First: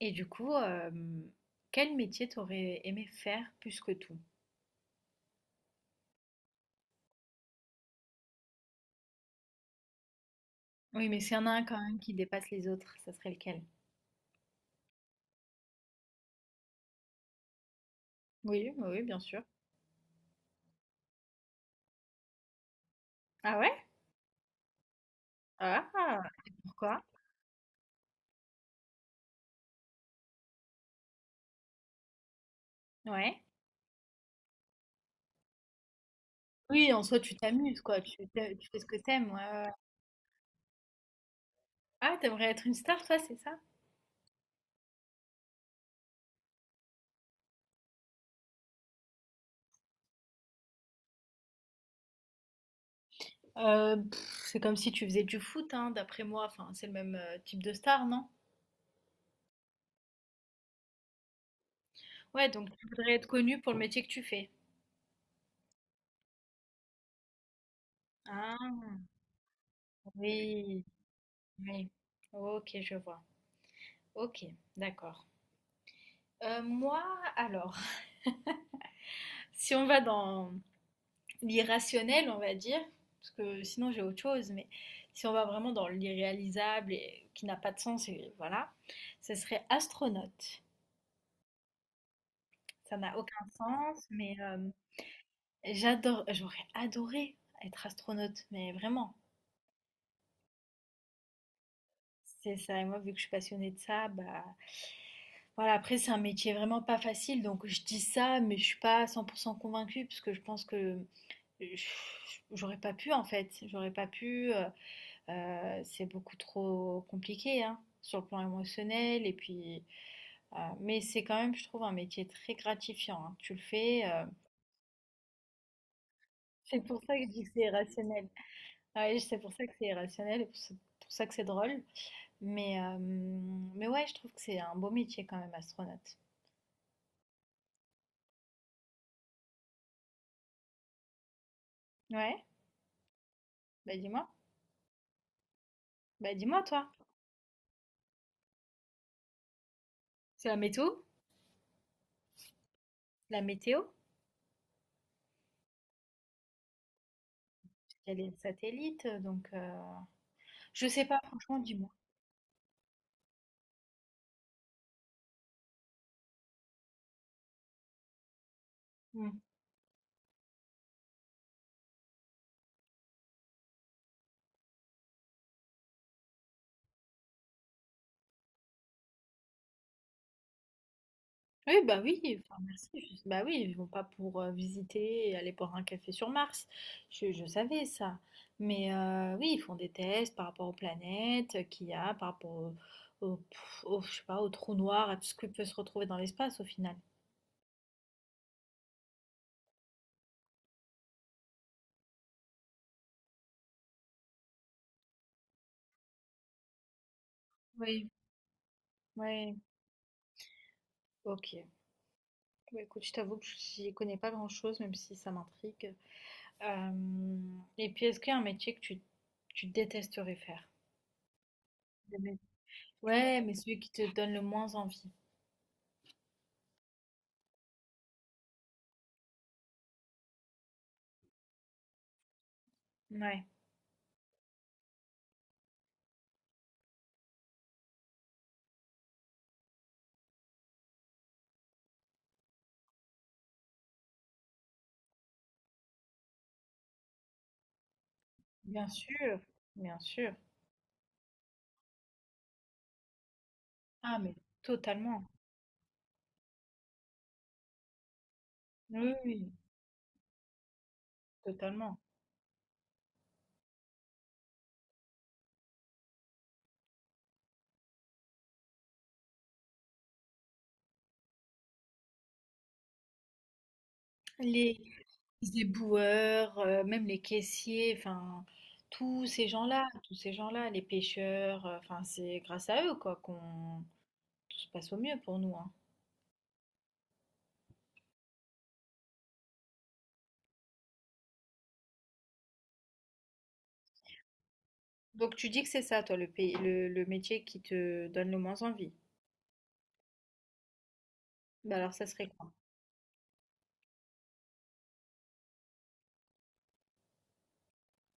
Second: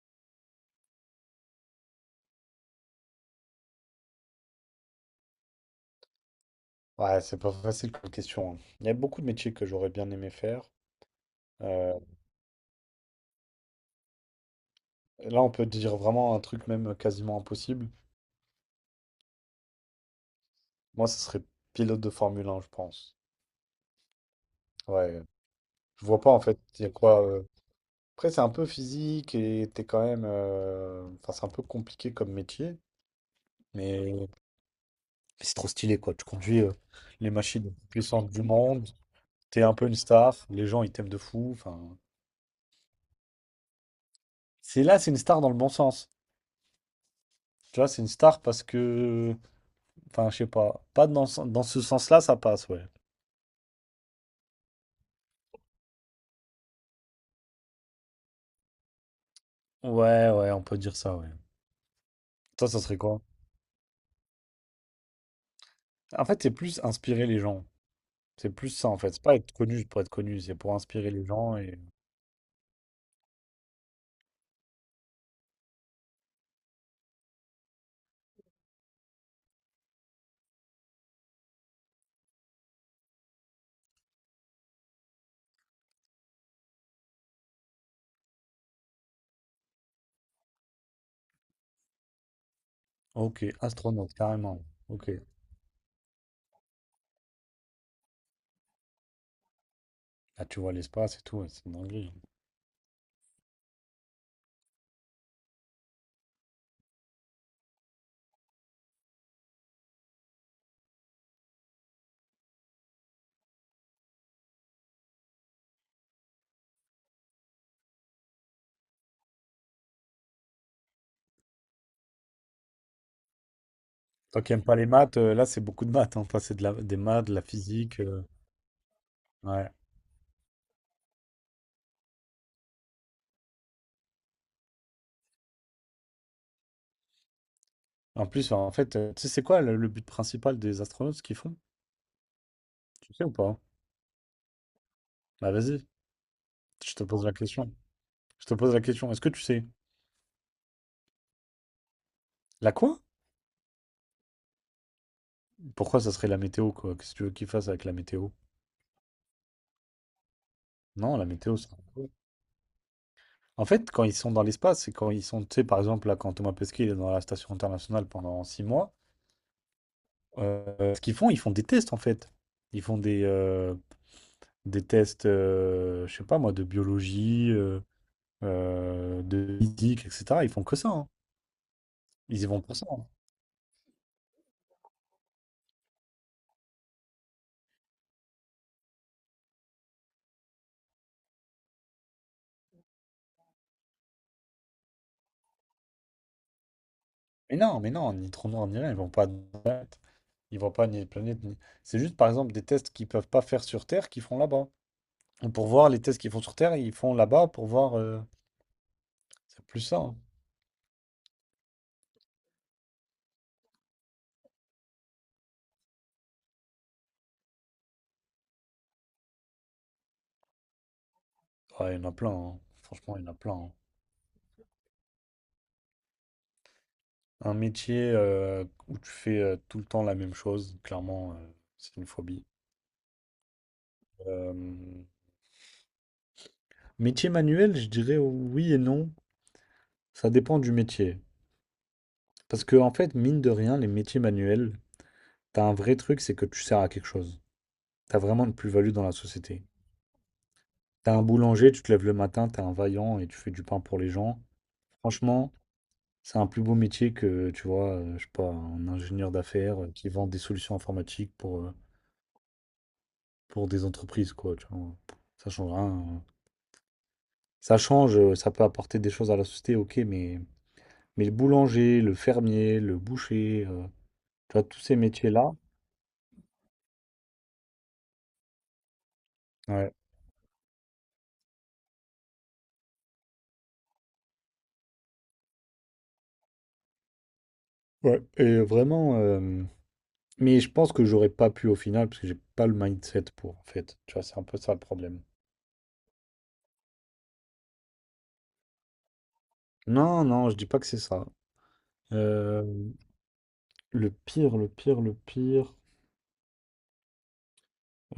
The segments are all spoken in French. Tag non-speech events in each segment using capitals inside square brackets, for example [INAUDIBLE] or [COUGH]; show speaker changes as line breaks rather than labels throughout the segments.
Et du coup, quel métier t'aurais aimé faire plus que tout?
Ouais, c'est pas facile comme question, hein. Il y a beaucoup de métiers que j'aurais bien aimé faire.
Oui, mais s'il y en a un quand
Euh,
même qui dépasse les autres, ça serait lequel?
Là, on peut dire vraiment un truc même quasiment impossible.
Oui, oui, oui, bien sûr.
Moi, ce serait pilote de Formule un je pense.
Ah ouais?
Ouais, je vois
Ah!
pas en
Et
fait. Il y a
pourquoi?
quoi, Après, c'est un peu physique et t'es quand même, enfin, c'est un peu compliqué comme métier,
Ouais.
mais c'est trop stylé quoi. Tu conduis
Oui, en soi,
les
tu
machines les
t'amuses,
plus
quoi, tu
puissantes du
te tu fais ce
monde.
que t'aimes. Ouais, ouais,
T'es
ouais.
un peu une star. Les gens, ils t'aiment de fou. Enfin,
Ah, tu aimerais être une star, toi, c'est ça?
c'est là, c'est une star dans le bon sens. Tu vois, c'est une star parce que enfin, je sais pas. Pas dans, dans ce sens-là, ça passe, ouais.
Heu, c'est comme si tu faisais du foot, hein, d'après moi, enfin, c'est le même, type de star, non?
Ouais, ouais, on peut dire ça, ouais.
Ouais,
Toi,
donc
ça
tu
serait
voudrais
quoi?
être connue pour le métier que tu fais?
En fait, c'est plus inspirer les gens. C'est plus
Ah
ça, en fait. C'est pas être connu juste pour être connu, c'est pour
oui,
inspirer les gens et...
oui. OK, je vois. OK, d'accord. Moi, alors, [LAUGHS] si on va dans l'irrationnel, on va dire, parce que sinon j'ai autre chose, mais si on va vraiment dans l'irréalisable et qui n'a pas de sens, et voilà, ce serait astronaute. Ça n'a aucun
Ok,
sens,
astronaute,
mais
carrément. Ok.
j'adore, j'aurais adoré être astronaute, mais vraiment.
Là, tu vois l'espace et tout, ouais, c'est une dinguerie, hein.
C'est ça, et moi, vu que je suis passionnée de ça, bah voilà, après, c'est un métier vraiment pas facile, donc je dis ça, mais je suis pas 100% convaincue, parce que je pense que je- j'aurais pas pu, en fait, j'aurais pas pu. C'est beaucoup trop compliqué hein, sur le plan émotionnel. Et puis, mais c'est quand même, je trouve, un métier très gratifiant, hein. Tu le fais.
Toi qui aimes pas les maths, là, c'est beaucoup de maths, hein. Toi, c'est de la...
C'est
des
pour ça que je
maths, de la
dis que c'est
physique,
irrationnel. Ouais, c'est pour ça que
ouais.
c'est irrationnel et pour ça que c'est drôle. Mais ouais, je trouve que c'est un beau métier quand même, astronaute.
En plus, enfin, en fait, tu sais, c'est quoi le but principal des astronautes, ce qu'ils font?
Ouais,
Tu sais ou pas?
bah dis-moi.
Bah, vas-y,
Bah dis-moi, toi.
je te pose la question. Je te pose la question. Est-ce que tu sais?
C'est la météo?
La quoi?
La météo?
Pourquoi ça serait la météo, quoi? Qu'est-ce que tu veux qu'ils fassent avec la
Il y a
météo?
les satellites, donc je sais
Non,
pas,
la météo,
franchement,
c'est...
dis-moi.
En fait, quand ils sont dans l'espace, c'est quand ils sont, tu sais, par exemple, là, quand Thomas Pesquet il est dans la station internationale pendant six mois, ce qu'ils font, ils font des tests, en fait. Ils font des tests, je sais pas moi, de biologie, de physique, etc. Ils font que ça, hein.
Oui, bah oui,
Ils y
enfin
vont pour ça,
merci,
hein.
bah oui, ils vont pas pour visiter et aller boire un café sur Mars. Je savais ça. Mais oui, ils font des tests par rapport aux planètes qu'il y a, par rapport au, je sais pas, au trou noir, à tout ce qui peut se retrouver dans l'espace au final.
Mais non, ni trou noir, ni rien, ils vont pas... Ils vont pas ni planète, ni... C'est juste, par exemple, des tests qu'ils peuvent pas faire sur Terre, qu'ils font là-bas. Pour voir les tests qu'ils font sur Terre, ils font là-bas pour voir,
Oui. Ouais,
c'est plus ça, hein.
ok. Bah, écoute, je t'avoue que j'y connais pas grand-chose, même si ça m'intrigue. Euh, et puis, est-ce qu'il y a un métier que tu détesterais faire?
Ouais, il y en a
Des
plein,
métiers.
hein. Franchement, il y en a
Ouais,
plein,
mais
hein.
celui qui te donne le moins envie.
Un métier où tu fais tout le temps la même chose, clairement, c'est une phobie.
Ouais.
Euh, Métier manuel, je dirais oui et non. Ça dépend du métier. Parce que, en fait, mine de rien, les métiers manuels, t'as un vrai truc, c'est que tu sers à quelque chose. T'as vraiment une
Bien
plus-value dans la
sûr,
société.
bien sûr.
T'as un boulanger, tu te lèves le matin, t'es un vaillant et tu fais du pain pour les
Ah, mais
gens.
totalement.
Franchement, c'est un plus beau métier que, tu vois, je sais pas, un
Oui,
ingénieur
oui,
d'affaires, qui vend des solutions informatiques
totalement.
pour des entreprises, quoi, tu vois? Ça change rien, hein. Ça change, ça peut apporter des choses à la société, OK, mais le boulanger, le fermier, le boucher, tu vois,
Les,
tous ces métiers-là
les éboueurs, même les caissiers, enfin,
ouais,
tous ces gens-là, les pêcheurs, enfin, c'est grâce à eux, quoi, qu'on tout se passe au mieux pour nous, hein.
ouais et vraiment, mais je pense que j'aurais pas pu au final parce que j'ai pas le mindset pour, en fait. Tu vois, c'est un peu ça le problème.
Donc tu dis que c'est ça, toi, le métier qui te donne le moins envie.
Non, non, je dis pas que c'est ça.
Bah alors, ça serait quoi?
Hem, le pire, le pire, le pire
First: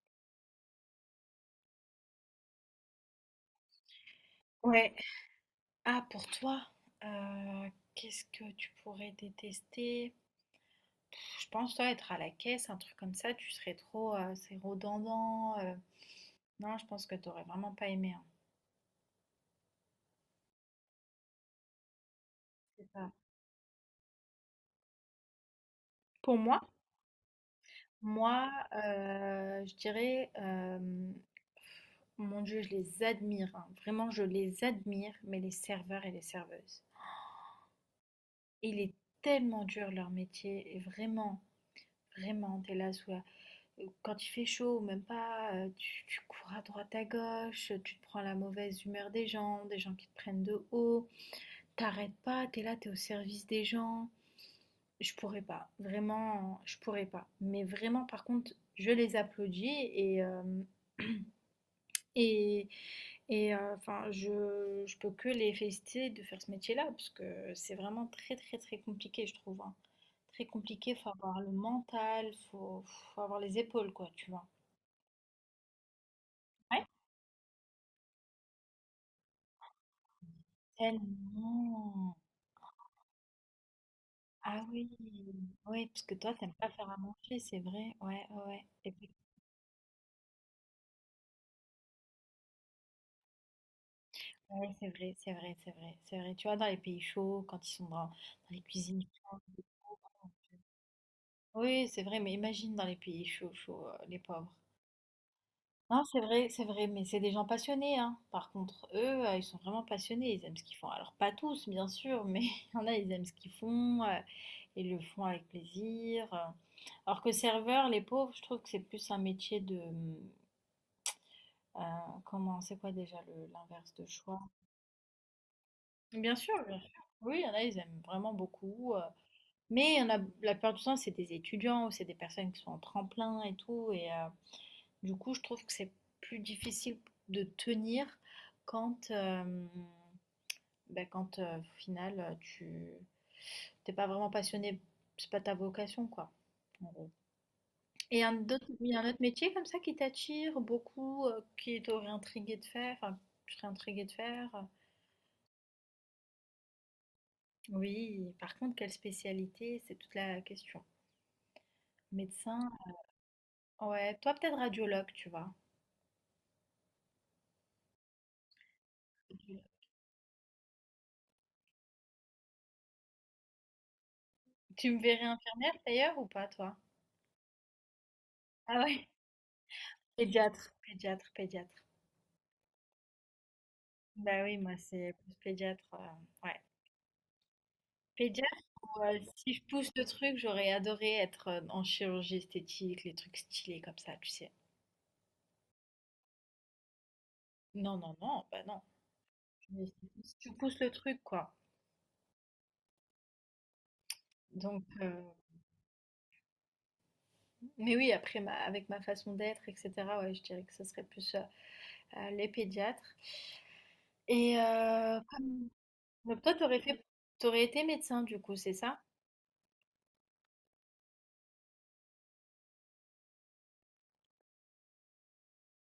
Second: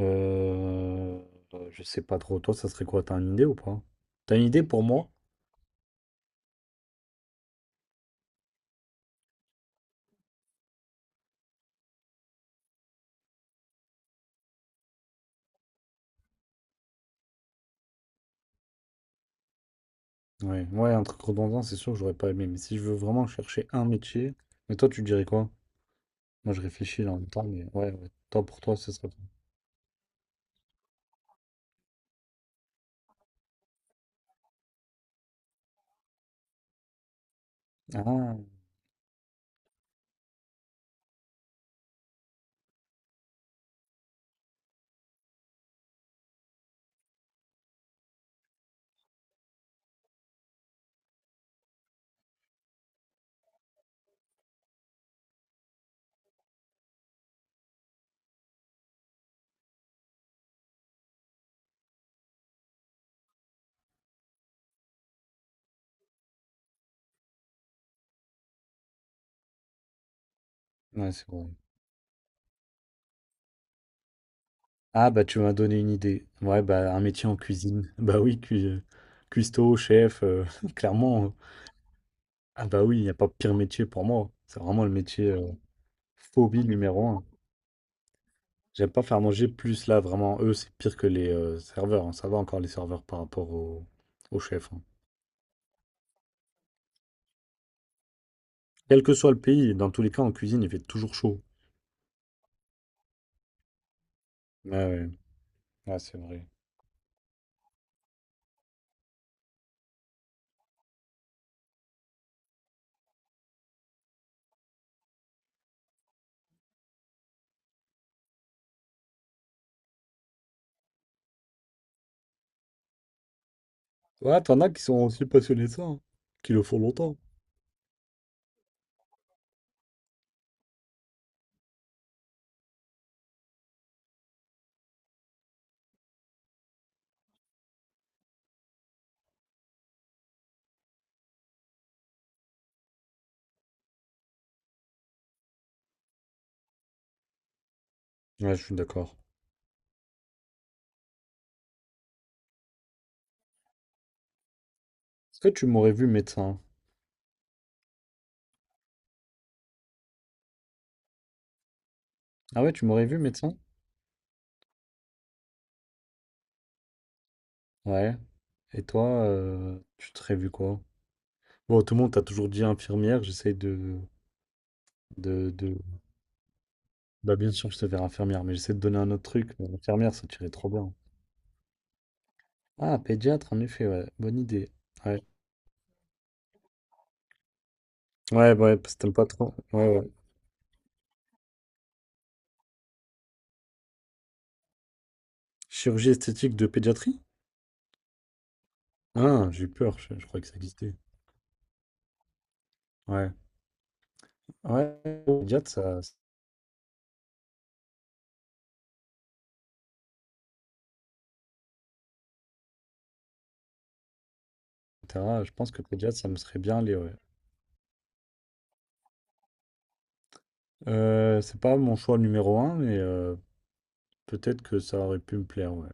Euh, je sais pas trop. Toi, ça serait quoi? T'as une idée ou pas? T'as une idée pour
Ouais.
moi?
Ah, pour toi, euh, qu'est-ce que tu pourrais détester? Je pense, toi, être à la caisse, un truc comme ça, tu serais trop, c'est redondant. Non, je pense que t'aurais vraiment pas aimé, hein.
Ouais, ouais, un truc redondant, c'est sûr que j'aurais pas aimé. Mais si je
C'est
veux
ça.
vraiment chercher un métier, mais toi, tu dirais quoi?
Pour
Moi,
moi,
je réfléchis là en même temps, mais ouais, ouais. Toi,
Moi,
pour toi, ce serait quoi?
je dirais, mon Dieu, je les admire, hein. Vraiment, je les admire, mais les serveurs et les serveuses.
Ah,
Il est tellement dur leur métier, et vraiment, t'es là sous la- Quand il fait chaud, ou même pas, tu cours à droite à gauche, tu te prends la mauvaise humeur des gens qui te prennent de haut. T'arrêtes pas, t'es là, t'es au service des gens. Je pourrais pas, vraiment, je pourrais pas. Mais vraiment, par contre, je les applaudis et, et enfin, je peux que les féliciter de faire ce métier-là, parce que c'est vraiment très, très, très compliqué, je trouve, hein. Très compliqué, faut
ouais, c'est
avoir
vrai.
le mental, faut avoir les épaules, quoi, tu vois.
Ah, bah, tu m'as donné une idée. Ouais,
Ouais.
bah, un métier en cuisine. [LAUGHS] Bah oui, cuistot, chef, [LAUGHS] clairement,
Tellement.
Ah, bah oui, il n'y a pas pire métier pour moi. C'est
Ah
vraiment
oui,
le métier
oui, parce que toi, t'aimes
phobie
pas faire à
numéro un.
manger, c'est vrai. Ouais, ouais,
J'aime
ouais.
pas faire manger plus là, vraiment. Eux, c'est pire que les serveurs, hein. Ça va encore les serveurs par rapport au
Oui,
chef, hein.
c'est vrai, c'est vrai, c'est vrai, c'est vrai. Tu vois, dans les pays chauds, quand ils sont dans les
Quel
cuisines
que soit le
froides.
pays, dans tous les cas, en cuisine, il fait toujours chaud.
Oui, c'est vrai, mais imagine dans les pays chauds, chauds, les pauvres.
Ouais, ouais. Ouais,
Non,
c'est vrai.
c'est vrai, mais c'est des gens passionnés, hein. Par contre, eux, ils sont vraiment passionnés, ils aiment ce qu'ils font. Alors, pas tous, bien sûr, mais [LAUGHS] il y en a, ils aiment ce qu'ils font, ils le font avec plaisir. Alors que serveur, les pauvres, je trouve que c'est plus un métier de... euh, comment, c'est quoi déjà l'inverse de choix?
Ouais, t'en as qui sont aussi passionnés de ça, hein,
Bien
qui
sûr,
le
bien
font
sûr.
longtemps.
Oui, il y en a, ils aiment vraiment beaucoup. Mais on a, la plupart du temps, c'est des étudiants ou c'est des personnes qui sont en tremplin et tout. Et du coup, je trouve que c'est plus difficile de tenir quand, quand au final, tu t'es pas vraiment passionné, c'est pas ta vocation, quoi, en gros. Et un
Ouais, je
autre,
suis
il y a un
d'accord.
autre métier comme ça qui t'attire beaucoup, qui t'aurait intrigué de faire, enfin, tu serais intrigué de faire.
Est-ce que tu m'aurais vu médecin?
Oui, par contre, quelle spécialité? C'est toute la question.
Ah
Médecin,
ouais, tu m'aurais vu médecin?
ouais, toi peut-être radiologue, tu vois.
Ouais. Et toi, tu te vu quoi? Bon, tout le monde t'a toujours dit infirmière. J'essaye
Tu me verrais
de,
infirmière
de-
d'ailleurs ou pas, toi?
bah, bien sûr, je te verrai infirmière, mais j'essaie de
Ah
donner
ouais,
un autre truc. Mais infirmière, ça tirait trop bien.
pédiatre.
Ah, pédiatre, en effet, ouais. Bonne
Bah oui,
idée.
moi c'est
Ouais.
plus pédiatre, ouais. Pédiatre,
Ouais, ouais, parce que t'aimes pas
si
trop.
je
Ouais,
pousse
ouais.
le truc, j'aurais adoré être en chirurgie esthétique, les trucs stylés comme ça, tu sais.
Chirurgie esthétique de pédiatrie?
Non, non, non, bah non.
Ah, j'ai eu
Mais
peur. Je
si
croyais que
tu
ça
pousses le
existait.
truc, quoi.
Ouais.
Donc,
Ouais, pédiatre, ça,
mais oui, après, avec ma façon d'être, etc., ouais, je dirais que ce serait plus les pédiatres. Et
etc. Je pense que pédiatre, ça me
donc toi,
serait bien allé, ouais.
t'aurais été médecin, du coup, c'est ça?
C'est pas mon choix numéro un, mais peut-être que ça aurait pu me plaire, ouais.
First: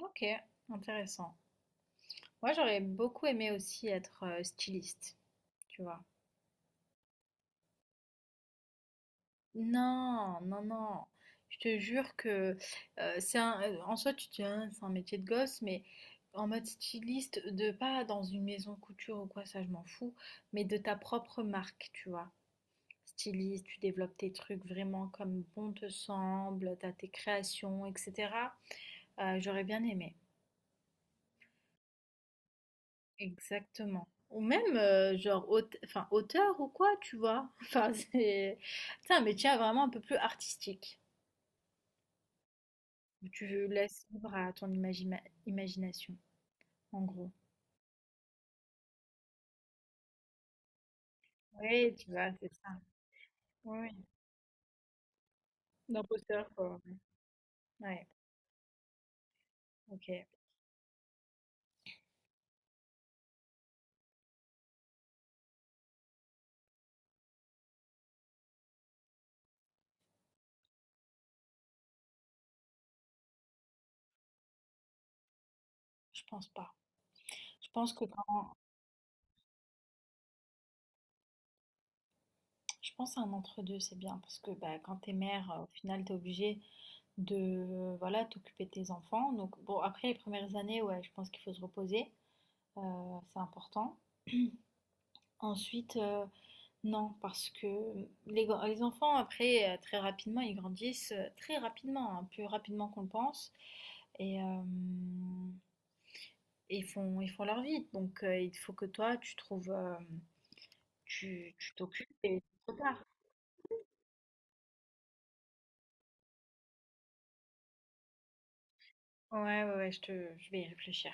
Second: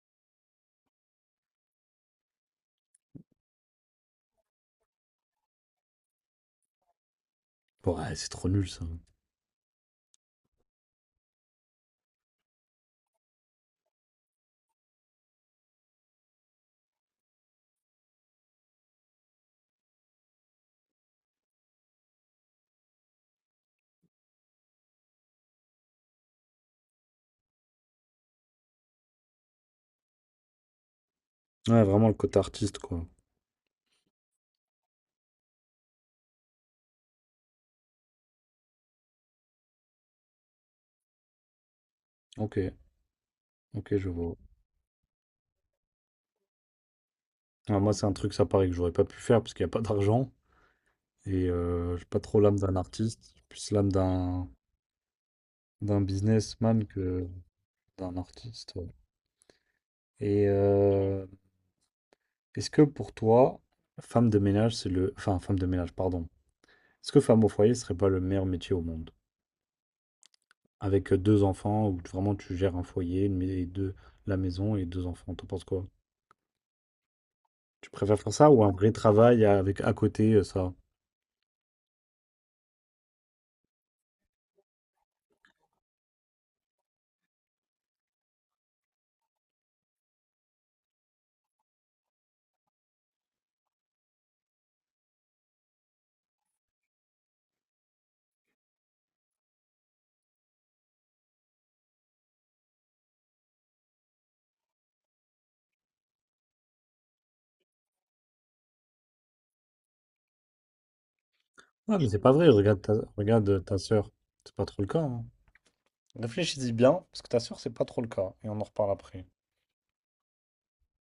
Ok, intéressant. Moi, j'aurais beaucoup aimé aussi être styliste, tu vois.
Ouais, c'est trop nul ça.
Non, non, non. Je te jure que en soi, tu te dis, hein, c'est un métier de gosse, mais en mode styliste, de pas dans une maison couture ou quoi, ça, je m'en fous, mais de ta propre marque, tu vois. Styliste, tu développes tes trucs vraiment comme bon te semble, t'as tes créations, etc. J'aurais bien aimé.
Ouais, vraiment le côté artiste, quoi.
Exactement. Ou même, genre, enfin, auteur ou quoi, tu vois. [LAUGHS] Enfin, c'est un métier vraiment un peu plus artistique.
Ok,
Où tu
ok,
laisses
je
libre
vois.
à ton imagination, en gros.
Ah, moi, c'est un truc, ça paraît que j'aurais pas pu faire parce qu'il n'y a pas d'argent.
Oui,
J'ai
tu
pas
vois,
trop
c'est
l'âme
ça.
d'un artiste. J'ai plus
Oui,
l'âme
oui.
d'un d'un
L'imposteur, quoi.
businessman que
Ouais,
d'un artiste, ouais.
ok.
Et euh, Est-ce que pour toi, femme de ménage, c'est le. Enfin, femme de ménage, pardon. Est-ce que femme au foyer serait pas le meilleur métier au monde? Avec deux enfants, où vraiment tu gères un foyer, et deux, la maison et deux enfants. T'en penses quoi?
Je pense pas. Je
Tu
pense que
préfères faire ça
quand...
ou un vrai travail avec à côté ça?
Je pense à un entre-deux, c'est bien. Parce que bah, quand t'es mère, au final, t'es obligée de voilà, t'occuper de tes enfants. Donc, bon, après les premières années, ouais, je pense qu'il faut se reposer. C'est important. Ensuite, non, parce que les enfants après, très rapidement, ils grandissent, très rapidement, hein, plus rapidement qu'on le pense et hem et ils font leur vie. Donc il faut que toi, tu trouves, tu
Ah, mais
t'occupes
c'est pas
et
vrai,
c'est trop tard.
regarde ta sœur. C'est pas trop le cas, hein. Réfléchis-y bien, parce que ta sœur, c'est pas trop le cas. Et on en reparle après.
Ouais, ouais, ouais, je vais y réfléchir.